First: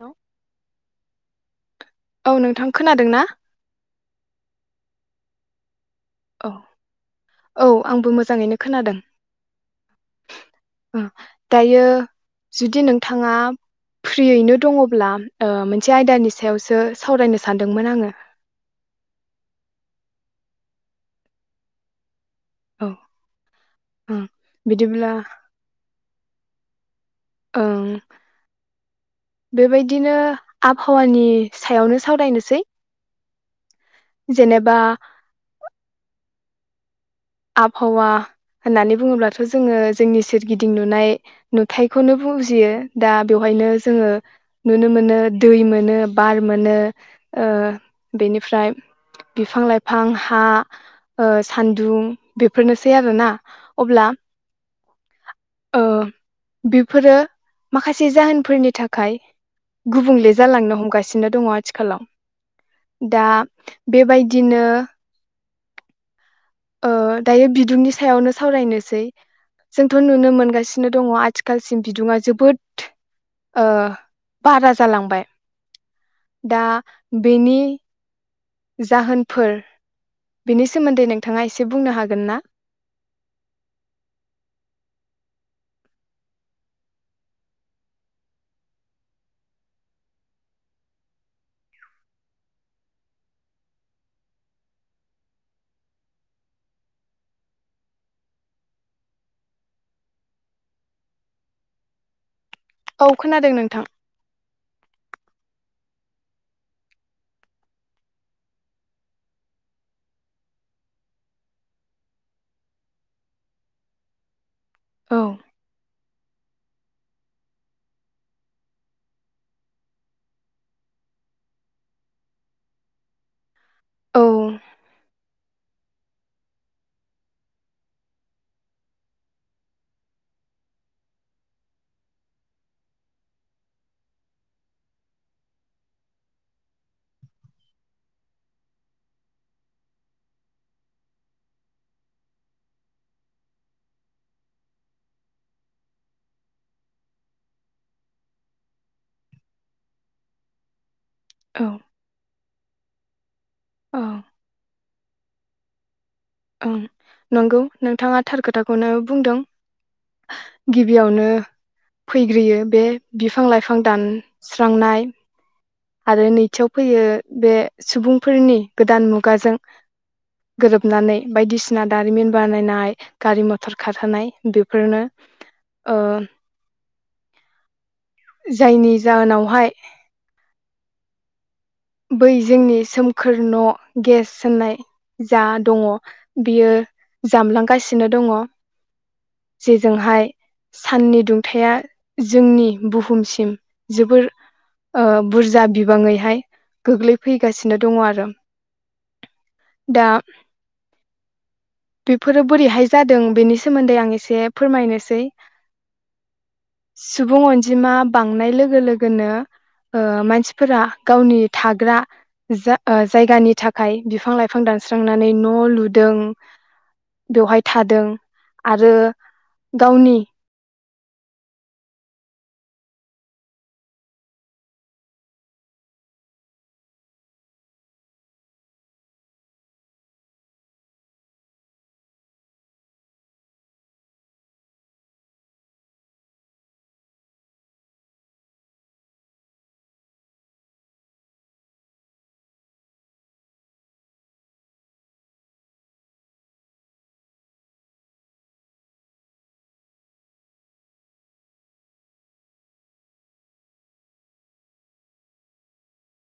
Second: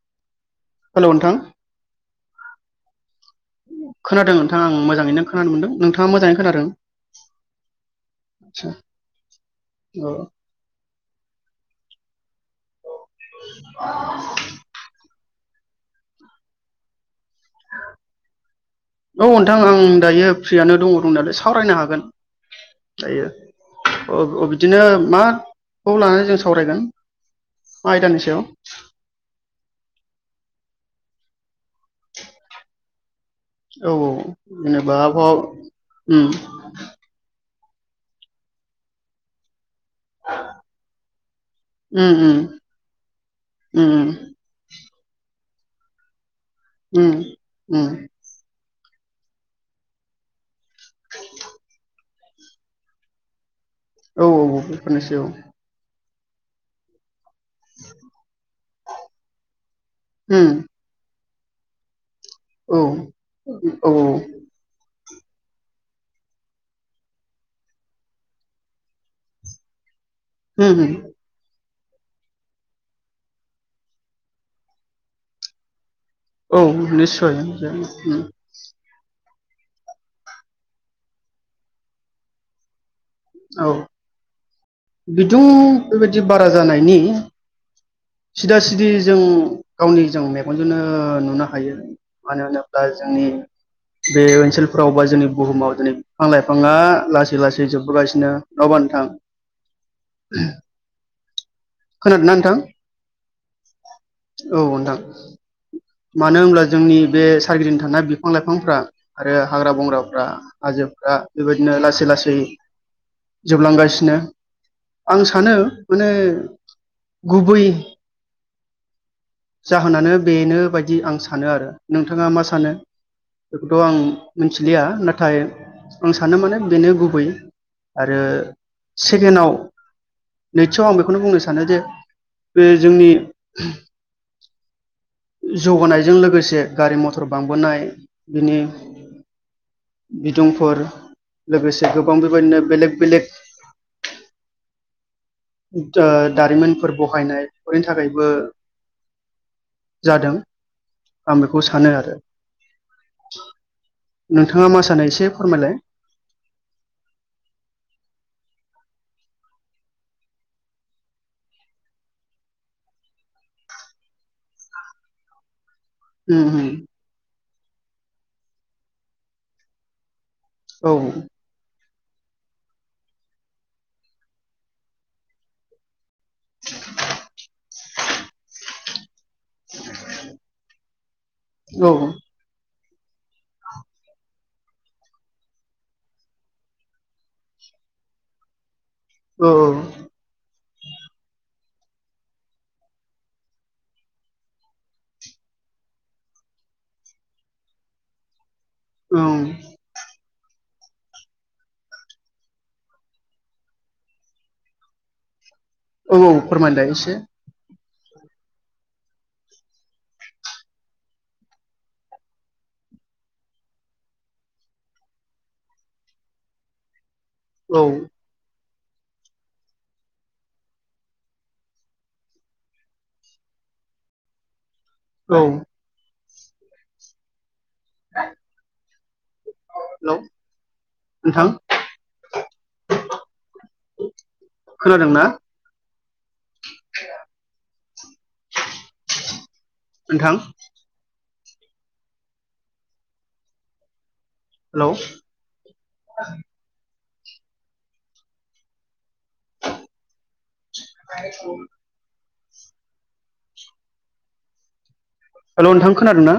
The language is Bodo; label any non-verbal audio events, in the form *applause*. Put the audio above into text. हेलौ हेलौ नोंथां। औ नोंथां खोनादों ना? *unintelligible* मोजाङैनो खोनानो मोनदों *unintelligible* अ खोनादों औ आंबो मोजाङैनो आदसा खोनादों। औ ओम दायो जुदि नोंथाङा फ्रियैनो दङब्ला ओ मोनसे आयदानि सायावसो सावरायनो सानदोंमोन आङो औ नोंथां आं दायो फ्रियानो दङ दंनालाय सावरायनो हागोन। औ जायो ओं ओ ओ बिदिनो बिदिब्ला माखौ लानानै जों सावरायगोन। मा ओं आयदानि सायाव बेबायदिनो आबहावानि सायावनो सावरायनोसै औ औ जेनेबा ह ओम। *inaudible* आबहावा होननानै बुङोब्लाथ'। जोङो जोंनि सोरगिदिं नुनाय उम नुथायखौनो उम बुजियो। दा बेवहायनो उम जोङो नुनो मोनो दै मोनो बार मोनो उम ओ उम बेनिफ्राय बिफां-लाइफां, हा ओ सान्दुं बेफोरनोसै आरोना। अब्ला औ औ औ बेफोरनोसै औ ओ बेफोरो माखासे जाहोनफोरनि थाखाय गुबुंले उम जालांनो हमगासि नो दङ आथिखालाव। औ दा औ बेबायदिनो ओ दायो बिदुंनि सायावनो सावरायनोसै जों थ' नुनो औ उम मोनगासिनो दङ आथिखाल सिम बिदुुङा जोबोद ओ बारा जालांबाय। औ निस्सय ओम ओम। जाहोन। फोर बिनि सोमोन्दै नोंथाङा एसे बुंनो हागोन ना? औ बिदुं बेबायदि बारा जानायनि सिदा सिदि जों गावनि जों मेगनजोंनो नुनो हायो मानो होनोब्ला जोंनि बे ओनसोलफ्राव बा जोंनि बुहुमाव दिनै बिफां लाइफाङा लासै लासै जोबबोगासिनो। नङाबानोथां खोनादोंना नोंथां? औ खोनादों नोंथां। औ नोंथां मानो होनब्ला जोंनि बे सारगिदिं थानाय बिफां-लाइफांफ्रा आरो हाग्रा बंग्राफ्रा हाजोफ्रा बेबायदिनो लासै लासै जोबलांगासिनो। औ आं सानो माने गुबै जाहोनानो बेनो बायदि आं सानो आरो नोंथाङा मा सानो? बेखौथ' आं औ मिनथिलिया नाथाय आं सानो माने बेनो गुबै आरो सेकेणडआव नैथिआव आं बेखौनो बुंनो सानो जे बे जोंनि जौगानायजों लोगोसे गारि मथर बांबोनाय बिनि बिदुंफोर लोगोसे गोबां बेबायदिनो बेलेक बेलेख दा-दारिमिनफोर बहायनाय बेफोरनि थाखायबो जादों। आं औ बेखौ सानो आरो औ *inaudible* नोंथाङा मा सानै एसे फोरमायलाय ओं नंगौ नोंथाङा थार खोथाखौनो बुंदों गिबियावनो फैग्रोयो बे बिफां लाइफां दानस्रांनाय आरो उम नैथियाव फैयो बे सुबुंफोरनि गोदान मुगाजों उम औ गोरोबनानै बायदिसिना दारिमिन बानायनाय गारि मथर खारहोनाय बेफोरनो ओ *inaudible* जायनि जाहोनावहाय औ बै जोंनि सोमखोर न' गेस होननाय जा दङ बियो जामलांगासिनो दङ। औ जेजोंहाय साननि दुंथाया जोंनि बुहुमसिम जोबोर ओ बुरजा बिबाङैहाय गोग्लैफैगासिनो दङ आरो औ दा बेफोरो बोरैहाय जादों बेनि सोमोन्दै आं एसे फोरमायनोसै औ औ फोरमायलाय एसे जिमा बांनाय लोगो लोगोनो ओ मानसिफोरा गावनि थाग्रा जा-जायगानि थाखाय बिफां-लाइफां दानस्रांनानै न' लुदों। बेवहाय औ थादों। आरो गावनि औ हेल' नोंथां खोनादों ना? नोंथां। हेलौ, *inaudible* हेलौ, नोंथां खोनादों ना?